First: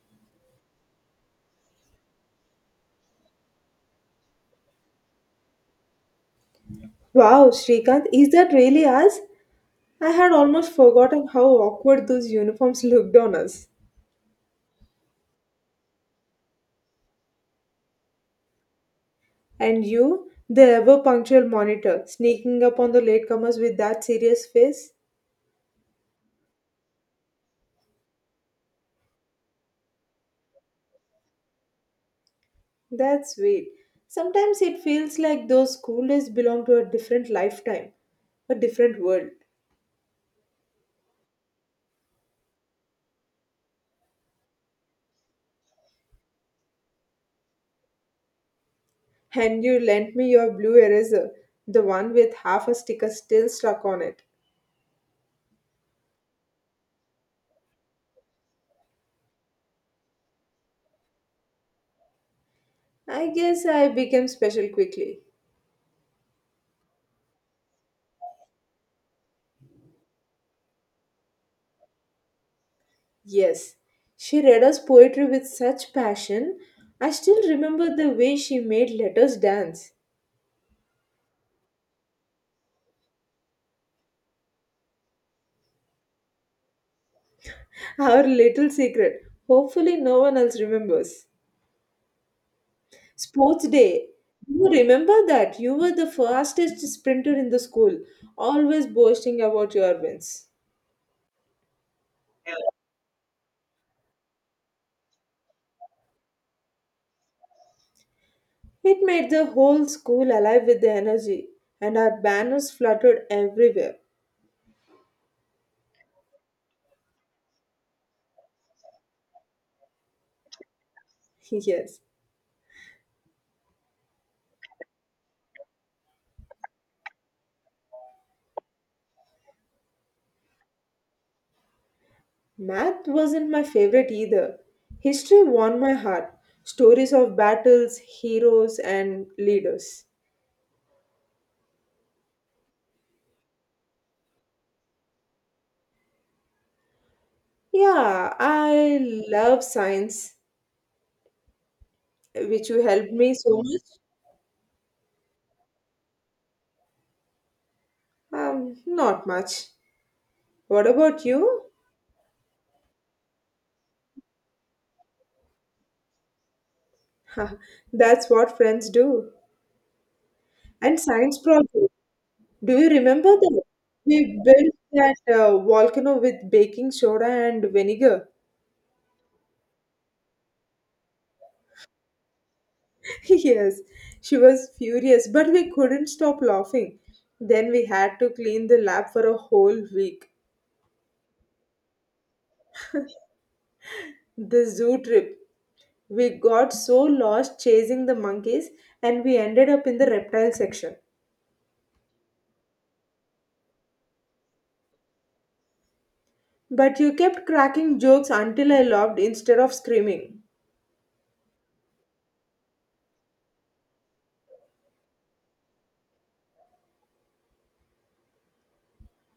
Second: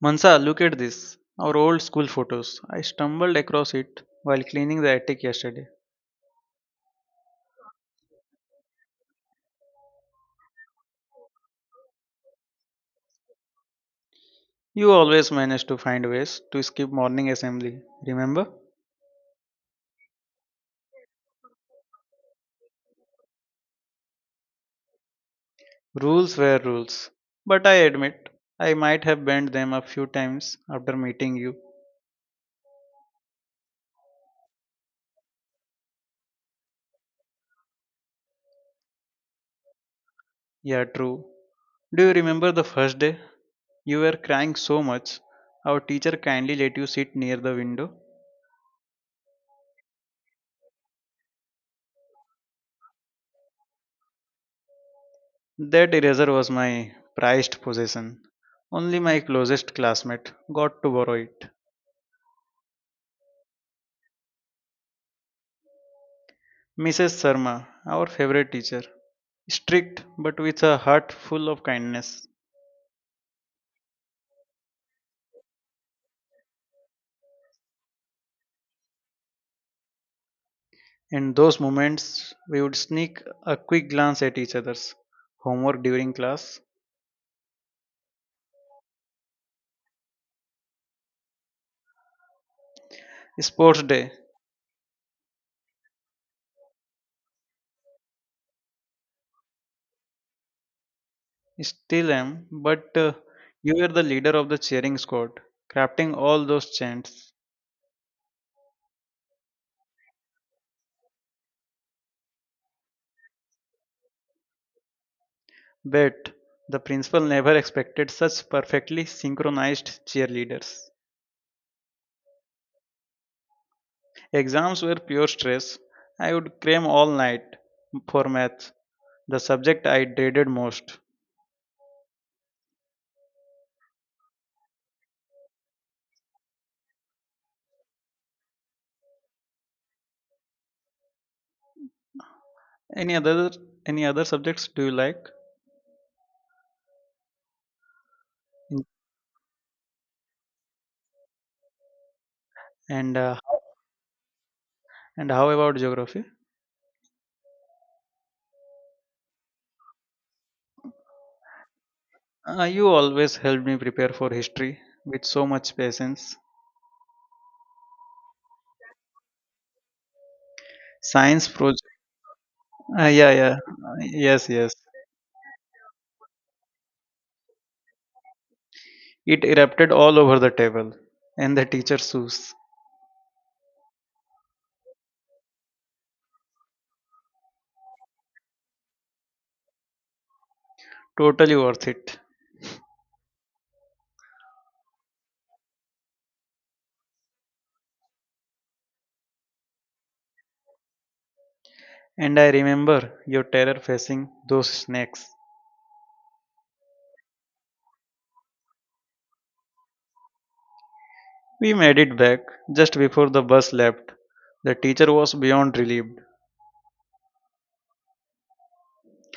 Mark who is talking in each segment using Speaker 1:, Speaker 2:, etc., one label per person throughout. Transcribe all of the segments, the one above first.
Speaker 1: Mansa, look at this. Our old school photos. I stumbled across it while cleaning the attic yesterday.
Speaker 2: Wow, Srikanth, is that really us? I had almost forgotten how awkward those uniforms looked on us.
Speaker 1: You always managed to find ways to skip morning assembly, remember?
Speaker 2: And you, the ever punctual monitor, sneaking up on the latecomers with that serious face?
Speaker 1: Rules were rules. But I admit, I might have bent them a few times after meeting you.
Speaker 2: That's sweet. Sometimes it feels like those school days belong to a different lifetime, a different world.
Speaker 1: Yeah, true. Do you remember the first day? You were crying so much, our teacher kindly let you sit near the window.
Speaker 2: And you lent me your blue eraser, the one with half a sticker still stuck on it.
Speaker 1: That eraser was my prized possession. Only my closest classmate got to borrow it.
Speaker 2: I guess I became special quickly.
Speaker 1: Mrs. Sharma, our favorite teacher, strict but with a heart full of kindness.
Speaker 2: Yes, she read us poetry with such passion. I still remember the way she made letters dance.
Speaker 1: In those moments, we would sneak a quick glance at each other's homework during class.
Speaker 2: Our little secret. Hopefully, no one else remembers. Sports
Speaker 1: Sports
Speaker 2: day.
Speaker 1: day,
Speaker 2: You remember that? You were the fastest sprinter in the school, always boasting about your wins.
Speaker 1: still am, but you were the leader of the cheering squad, crafting all those chants.
Speaker 2: It made the whole school alive with the energy, and our banners fluttered everywhere.
Speaker 1: Bet the principal never expected such perfectly synchronized cheerleaders.
Speaker 2: Yes.
Speaker 1: Exams were pure stress. I would cram all night for maths, the subject I dreaded most.
Speaker 2: Math wasn't my favorite either. History won my heart. Stories of battles, heroes, and leaders.
Speaker 1: Any other any other subjects do you like?
Speaker 2: Yeah, I love science, which you helped
Speaker 1: And
Speaker 2: me
Speaker 1: uh,
Speaker 2: so much.
Speaker 1: and how about geography?
Speaker 2: Not much. What about you?
Speaker 1: You always helped me prepare for history with so much patience.
Speaker 2: Ha, that's what friends do. And science
Speaker 1: Science
Speaker 2: project.
Speaker 1: project.
Speaker 2: Do you
Speaker 1: Uh,
Speaker 2: remember
Speaker 1: yeah, yeah.
Speaker 2: that?
Speaker 1: Uh,
Speaker 2: We
Speaker 1: Yes, yes.
Speaker 2: built that volcano with baking soda and vinegar.
Speaker 1: It erupted all over the table and the teacher's shoes.
Speaker 2: Yes, she was furious, but we couldn't stop laughing. Then we had to clean the lab for a whole week.
Speaker 1: Totally worth it.
Speaker 2: The zoo trip. We got so lost chasing the monkeys and we ended up in the reptile section.
Speaker 1: And I remember your terror facing those snakes.
Speaker 2: But you kept cracking jokes until I laughed instead of screaming.
Speaker 1: We made it back just before the bus left. The teacher was beyond relieved.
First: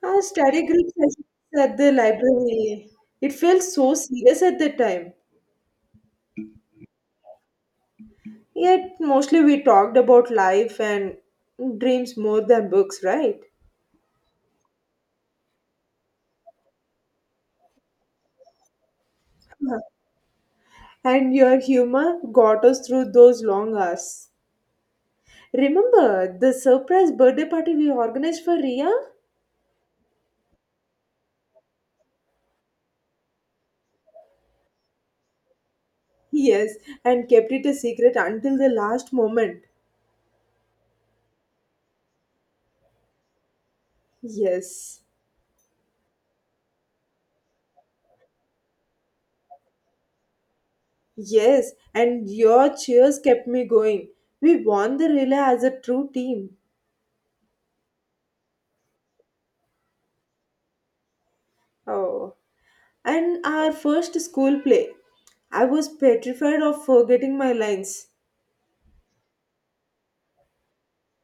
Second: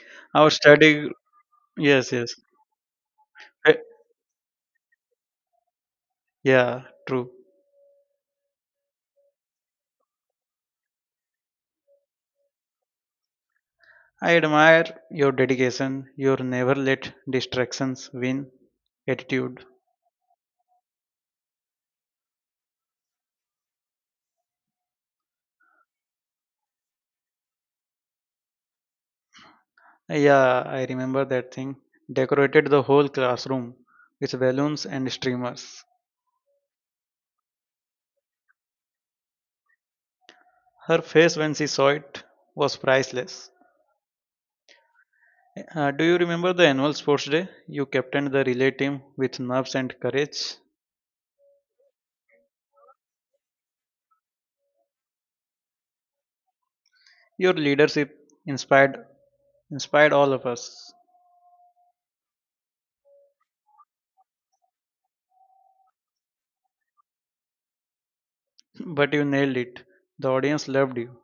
Speaker 2: Our
Speaker 1: Our
Speaker 2: study group
Speaker 1: study,
Speaker 2: sessions at the
Speaker 1: yes, yes.
Speaker 2: library, it felt
Speaker 1: Eh,
Speaker 2: so serious at the time.
Speaker 1: yeah, true.
Speaker 2: Yet mostly we talked about life and dreams more than books, right?
Speaker 1: I admire your dedication, your never let distractions win attitude.
Speaker 2: And your humor got us through those long hours. Remember the surprise birthday party we organized for Ria?
Speaker 1: Yeah, I remember that thing. Decorated the whole classroom with balloons and streamers.
Speaker 2: Yes, and kept it a secret until the last moment.
Speaker 1: Her face when she saw it was priceless.
Speaker 2: Yes,
Speaker 1: Do you remember the annual sports day? You captained the relay team with nerves and courage.
Speaker 2: yes, and your cheers kept me going. We won the relay as a true team.
Speaker 1: Your leadership inspired inspired all of us,
Speaker 2: Oh, and our first school play. I was petrified of forgetting my lines.
Speaker 1: but you nailed it. The audience loved you.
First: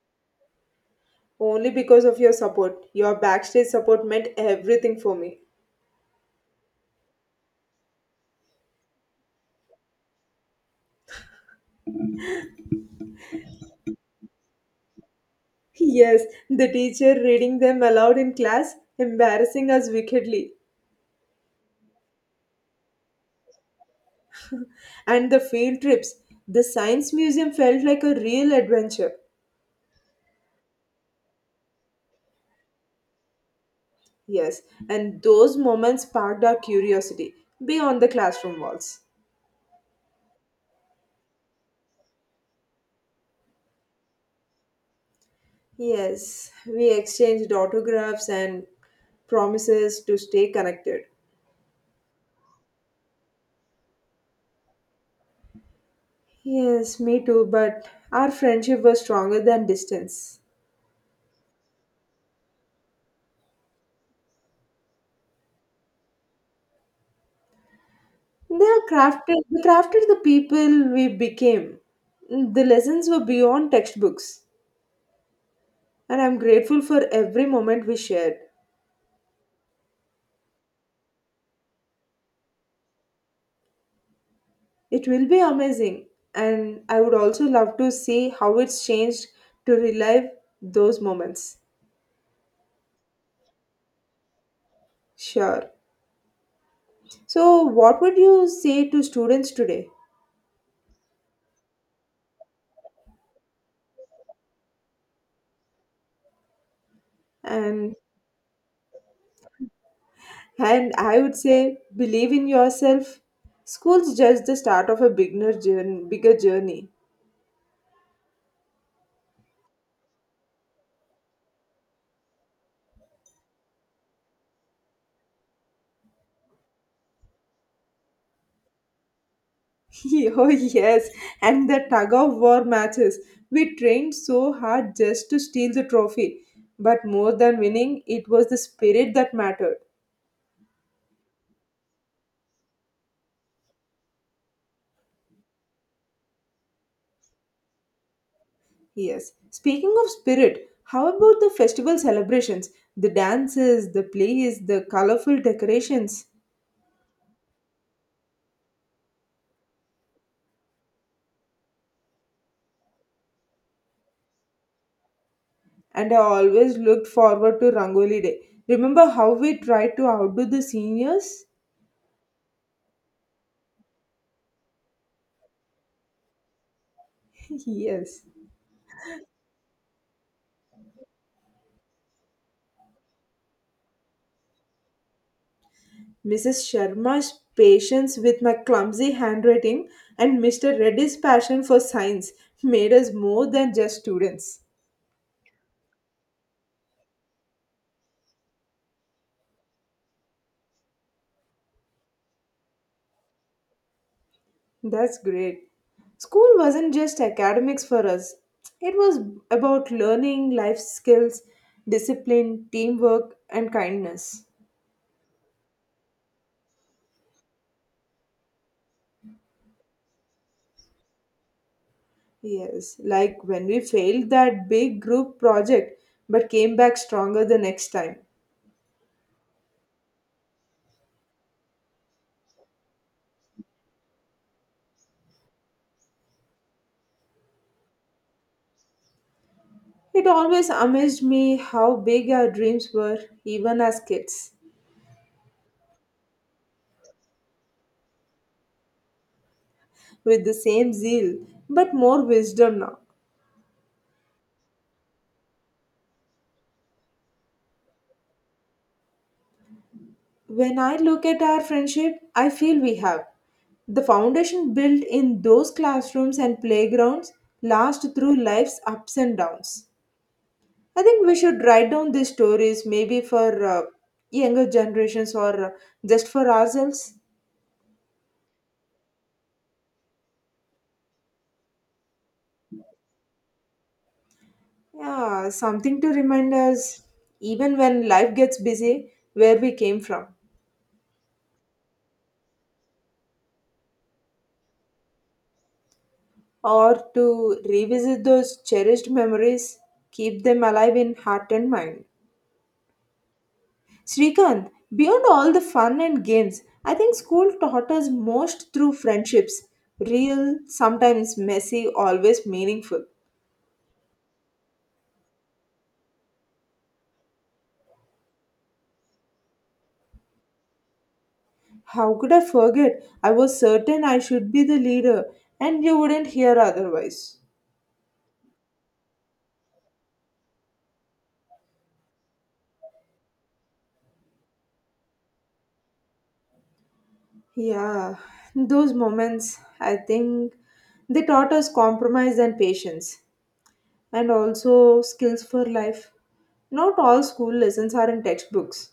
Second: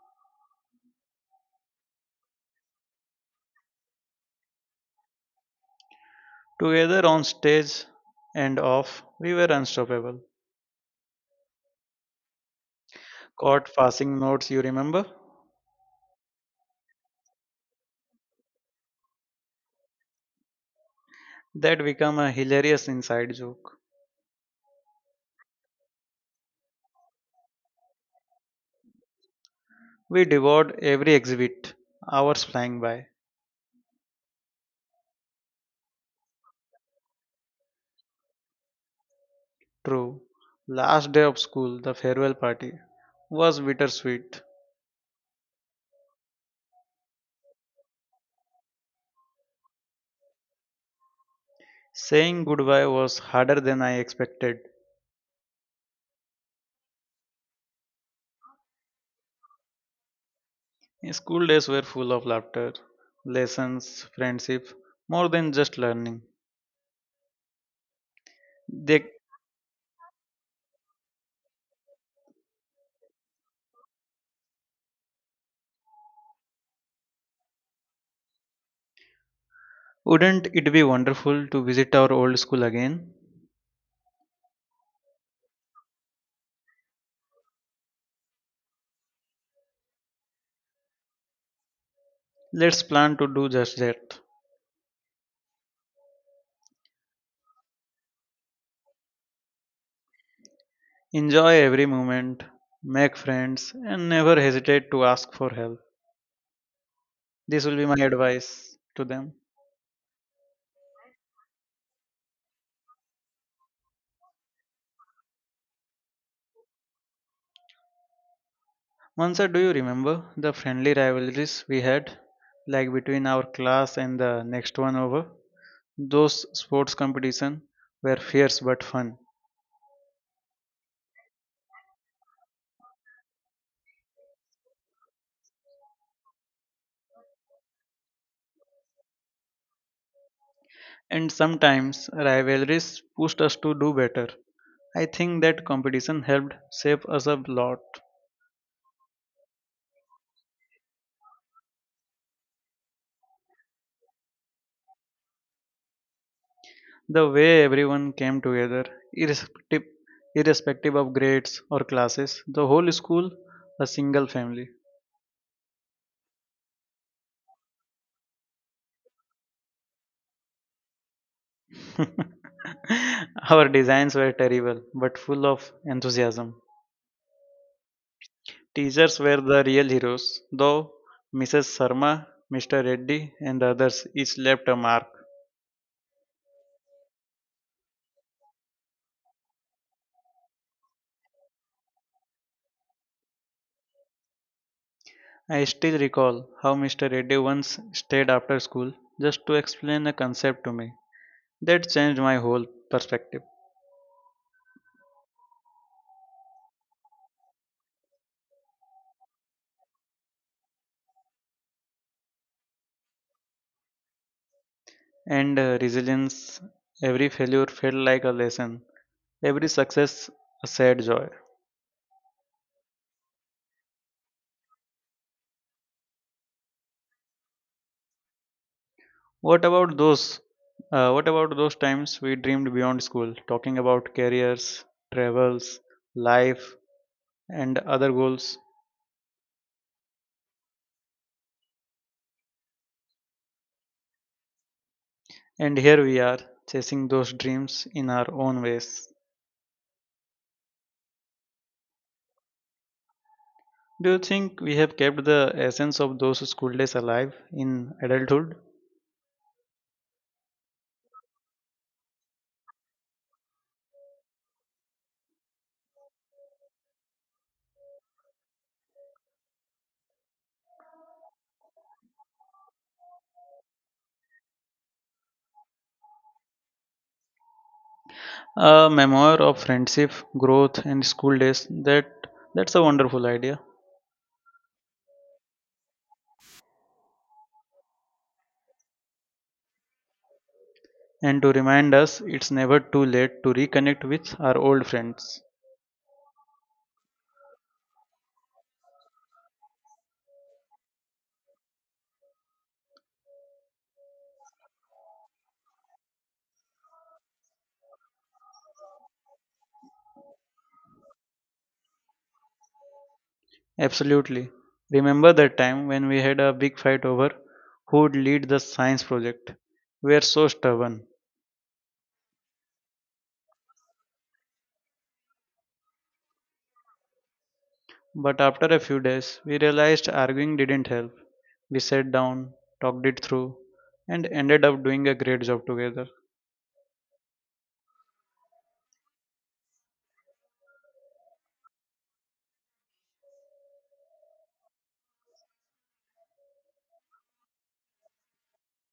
Speaker 2: Only because of your support. Your backstage support meant everything for me.
Speaker 1: Together on stage and off, we were unstoppable. Caught passing notes, you remember?
Speaker 2: Yes, the teacher reading them aloud in class, embarrassing us wickedly.
Speaker 1: That became a hilarious inside joke.
Speaker 2: And the field trips, the science museum felt like a real adventure.
Speaker 1: We devoured every exhibit, hours flying by.
Speaker 2: Yes, and those moments sparked our curiosity beyond the classroom walls.
Speaker 1: True. Last day of school, the farewell party, was bittersweet.
Speaker 2: Yes, we exchanged autographs and promises to stay connected.
Speaker 1: Saying goodbye was harder than I expected.
Speaker 2: Yes, me too, but our friendship was stronger than distance.
Speaker 1: Yeah, school days were full of laughter, lessons, friendship, more than just learning.
Speaker 2: They are
Speaker 1: They,
Speaker 2: crafted, they crafted the people we became. The lessons were beyond textbooks, and I'm grateful for every moment we shared.
Speaker 1: wouldn't it be wonderful to visit our old school again?
Speaker 2: It will be amazing, and I would also love to see how it's changed to relive those moments.
Speaker 1: Let's plan to do just that.
Speaker 2: Sure. So, what would you say to students today?
Speaker 1: Enjoy every moment, make friends, and never hesitate to ask for help. This will be
Speaker 2: And
Speaker 1: my advice to them.
Speaker 2: and I would say, believe in yourself. School's just the start of a beginner journey, bigger journey.
Speaker 1: Mansa, do you remember the friendly rivalries we had, like between our class and the next one over? Those sports competition were fierce but fun.
Speaker 2: Oh yes, and the tug of war matches. We trained so hard just to steal the trophy. But more than winning, it was the spirit that mattered.
Speaker 1: And sometimes rivalries pushed us to do better. I think that competition helped shape us a lot.
Speaker 2: Yes. Speaking of spirit, how about the festival celebrations? The dances, the plays, the colorful decorations.
Speaker 1: The way everyone came together, irrespective, irrespective of grades or classes, the whole school, a single family.
Speaker 2: And I always looked forward to Rangoli Day. Remember how we tried to outdo the seniors?
Speaker 1: Our designs were terrible, but full of enthusiasm.
Speaker 2: Yes.
Speaker 1: Teachers were the real heroes, though. Mrs. Sharma, Mr. Reddy, and the others each left a mark.
Speaker 2: Mrs. Sharma's patience with my clumsy handwriting and Mr. Reddy's passion for science made us more than just students.
Speaker 1: I still recall how Mr. Reddy once stayed after school just to explain a concept to me. That changed my whole perspective
Speaker 2: That's great. School wasn't just academics for us, it was about learning life skills, discipline, teamwork, and kindness.
Speaker 1: and resilience. Every failure felt like a lesson, every success a sad joy.
Speaker 2: Yes, like when we failed that big group project but came back stronger the next time.
Speaker 1: What about those? What about those times we dreamed beyond school, talking about careers, travels, life, and other goals?
Speaker 2: It always amazed me how big our dreams were, even as kids.
Speaker 1: And here we are, chasing those dreams in our own ways.
Speaker 2: With the same zeal, but more wisdom now.
Speaker 1: Do you think we have kept the essence of those school days alive in adulthood?
Speaker 2: When I look at our friendship, I feel we have. The foundation built in those classrooms and playgrounds last through life's ups and downs. I think we should write down these stories maybe for younger generations or just for ourselves.
Speaker 1: A memoir of friendship, growth, and school days. That's a wonderful idea.
Speaker 2: Yeah, something to remind us even when life gets busy where we came from.
Speaker 1: And to remind us, it's never too late to reconnect with our old friends.
Speaker 2: Or to revisit those cherished memories, keep them alive in heart and mind. Srikanth, beyond all the fun and games, I think school taught us most through friendships real, sometimes messy, always meaningful.
Speaker 1: Absolutely. Remember that time when we had a big fight over who'd lead the science project. We were so stubborn.
Speaker 2: How could I forget? I was certain I should be the leader, and you wouldn't hear otherwise.
Speaker 1: But after a few days, we realized arguing didn't help. We sat down, talked it through, and ended up doing a great job together.
Speaker 2: Yeah, those moments, I think they taught us compromise and patience. And also skills for life. Not all school lessons are in textbooks.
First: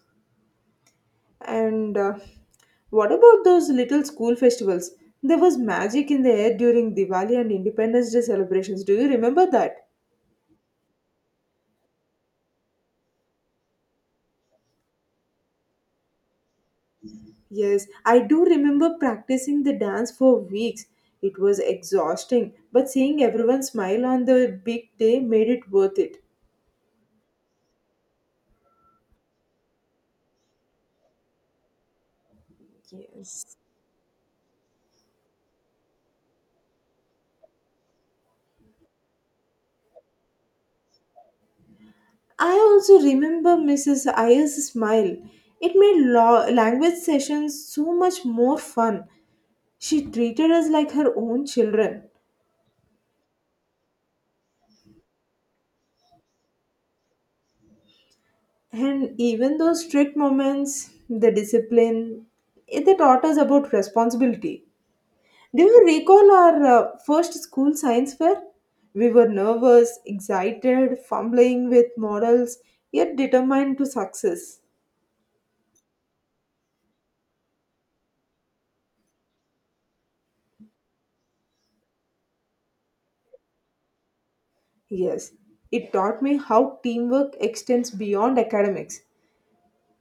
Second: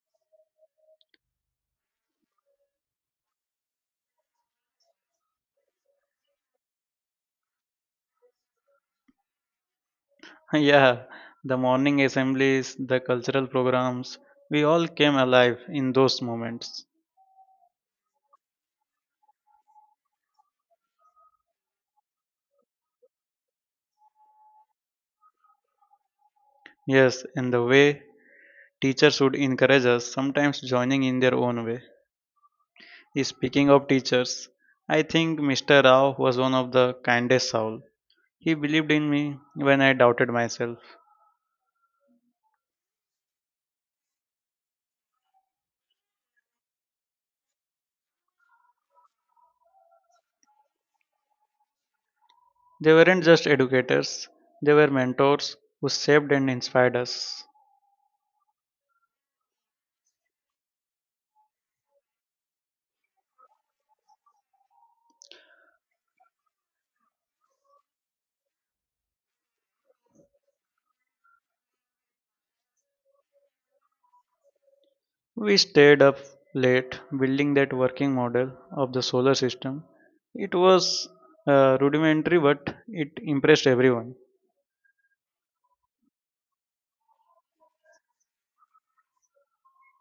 Speaker 2: And what about those little school festivals? There was magic in the air during Diwali and Independence Day celebrations. Do you remember that?
Speaker 1: Yeah, the morning assemblies, the cultural programs, we all came alive in those moments.
Speaker 2: Yes, I do remember practicing the dance for weeks. It was exhausting, but seeing everyone smile on the big day made it worth it.
Speaker 1: Yes, in the way teachers would encourage us, sometimes joining in their own way.
Speaker 2: Yes.
Speaker 1: Speaking of teachers, I think Mr. Rao was one of the kindest soul. He believed in me when I doubted myself.
Speaker 2: I also remember Mrs. Iyer's smile. It made language sessions so much more fun. She treated us like her own children.
Speaker 1: They weren't just educators, they were mentors who shaped and inspired us.
Speaker 2: And even those strict moments, the discipline, they taught us about responsibility. Do you recall our first school science fair? We were nervous, excited, fumbling with models, yet determined to success.
Speaker 1: We stayed up late building that working model of the solar system. It was rudimentary, but it impressed everyone.
Speaker 2: Yes, it taught me how teamwork extends beyond academics.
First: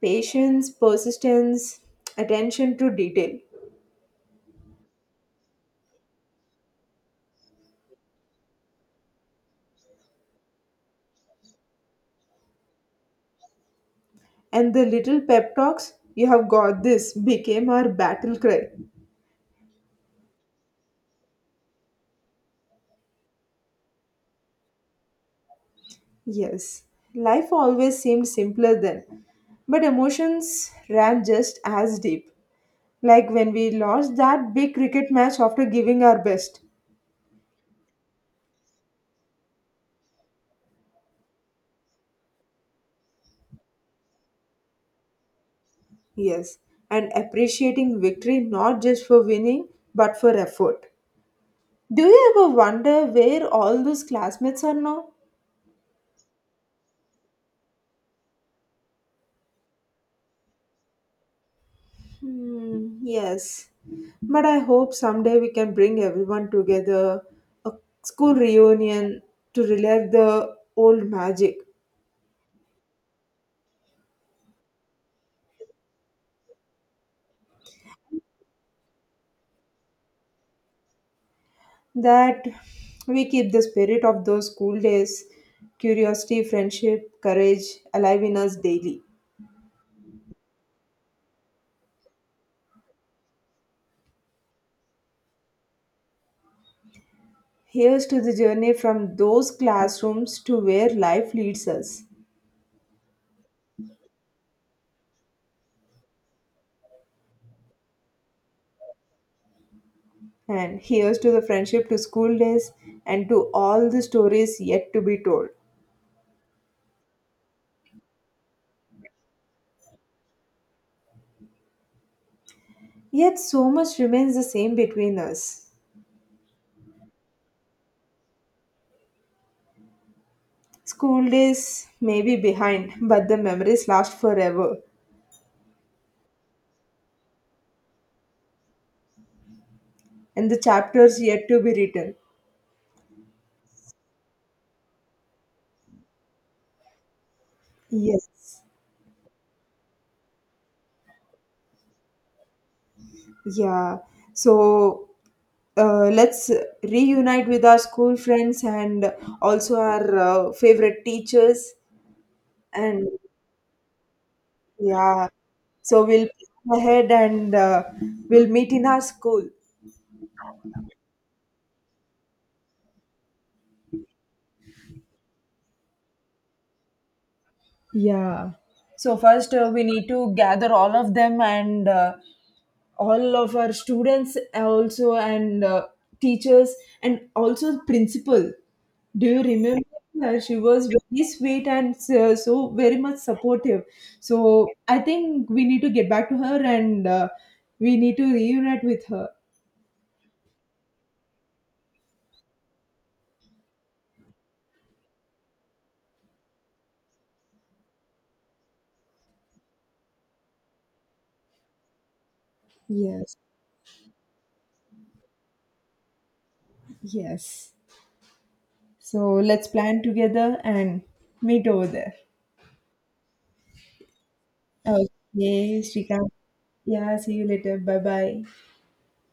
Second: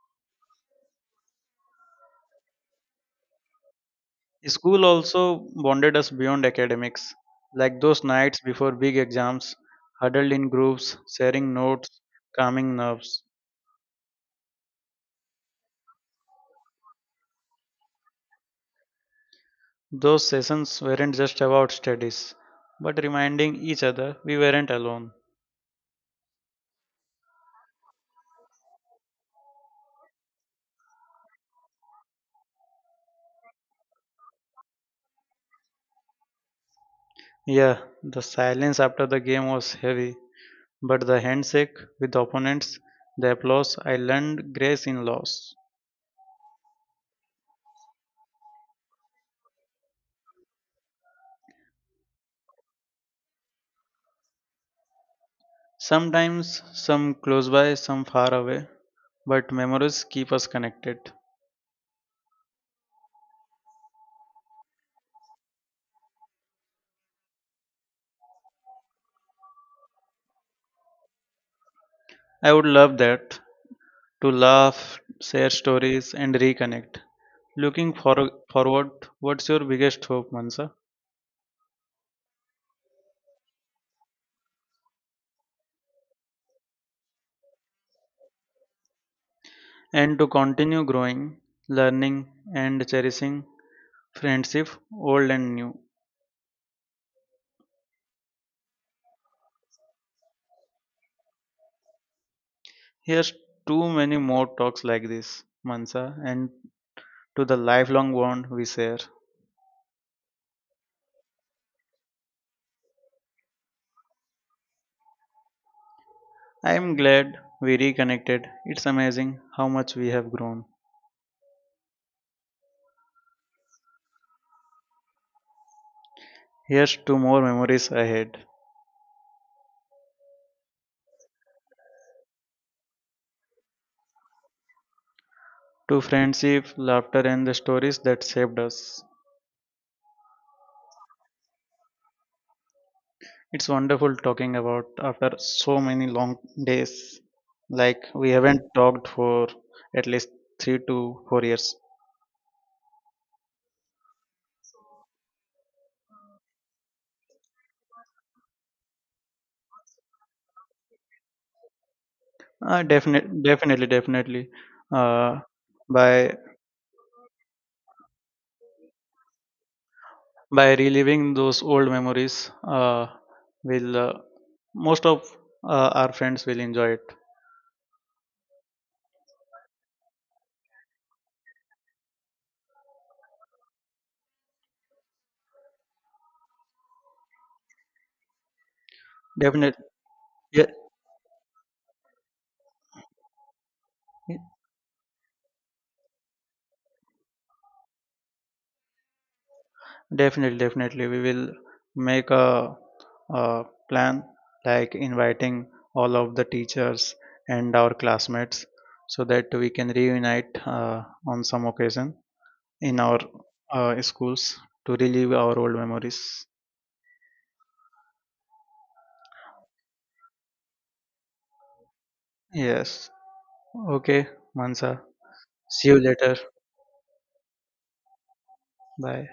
Speaker 2: Patience, persistence, attention to detail.
Speaker 1: School also bonded us beyond academics, like those nights before big exams, huddled in groups, sharing notes, calming nerves.
Speaker 2: And the little pep talks, you have got this, became our battle cry.
Speaker 1: Those sessions weren't just about studies, but reminding each other we weren't alone.
Speaker 2: Yes, life always seemed simpler then, but emotions ran just as deep. Like when we lost that big cricket match after giving our best.
Speaker 1: Yeah, the silence after the game was heavy, but the handshake with opponents, the applause, I learned grace in loss.
Speaker 2: Yes, and appreciating victory not just for winning, but for effort. Do you ever wonder where all those classmates are now?
Speaker 1: Sometimes some close by, some far away, but memories keep us connected.
Speaker 2: Hmm, yes, but I hope someday we can bring everyone together, a school reunion to relive the old magic.
Speaker 1: I would love that, to laugh, share stories, and reconnect. Looking forward, what's your biggest hope, Mansa?
Speaker 2: That we keep the spirit of those school days, curiosity, friendship, courage alive in us daily.
Speaker 1: And to continue growing, learning, and cherishing friendship, old and new.
Speaker 2: Here's to the journey from those classrooms to where life leads us.
Speaker 1: Here's too many more talks like this, Mansa, and to the lifelong bond we share.
Speaker 2: And here's to the friendship to school days and to all the stories yet to be told.
Speaker 1: I am glad we reconnected. It's amazing how much we have grown.
Speaker 2: Yet so much remains the same between us.
Speaker 1: Here's to more memories ahead,
Speaker 2: School days may be behind, but the memories last forever,
Speaker 1: to friendship, laughter, and the stories that shaped us.
Speaker 2: and the chapters yet to be written.
Speaker 1: It's wonderful talking about after so many long days. Like we
Speaker 2: Yes.
Speaker 1: haven't talked for at least 3 to 4 years.
Speaker 2: Yeah. So let's reunite with our school friends and also our favorite teachers. And
Speaker 1: Definitely, definitely, definitely.
Speaker 2: yeah,
Speaker 1: Uh,
Speaker 2: so we'll
Speaker 1: by
Speaker 2: plan ahead and we'll meet in our school.
Speaker 1: by reliving those old memories uh, will most of our friends will enjoy it
Speaker 2: Yeah. So first, we need to gather all of them and all of our students also and teachers and also principal. Do you remember
Speaker 1: definitely.
Speaker 2: her? She
Speaker 1: Yeah,
Speaker 2: was very sweet and so very much supportive. So I think we need to get back to her and we need to reunite with her.
Speaker 1: definitely, definitely we will make a plan like inviting all of the teachers and our classmates so that we can reunite on some occasion in our
Speaker 2: Yes.
Speaker 1: schools to relive our old memories.
Speaker 2: Yes. So let's plan together and meet over there.
Speaker 1: Yes. Okay, Mansa,
Speaker 2: Okay,
Speaker 1: see you
Speaker 2: Shrikant.
Speaker 1: later.
Speaker 2: Yeah, see you later. Bye bye.
Speaker 1: Bye.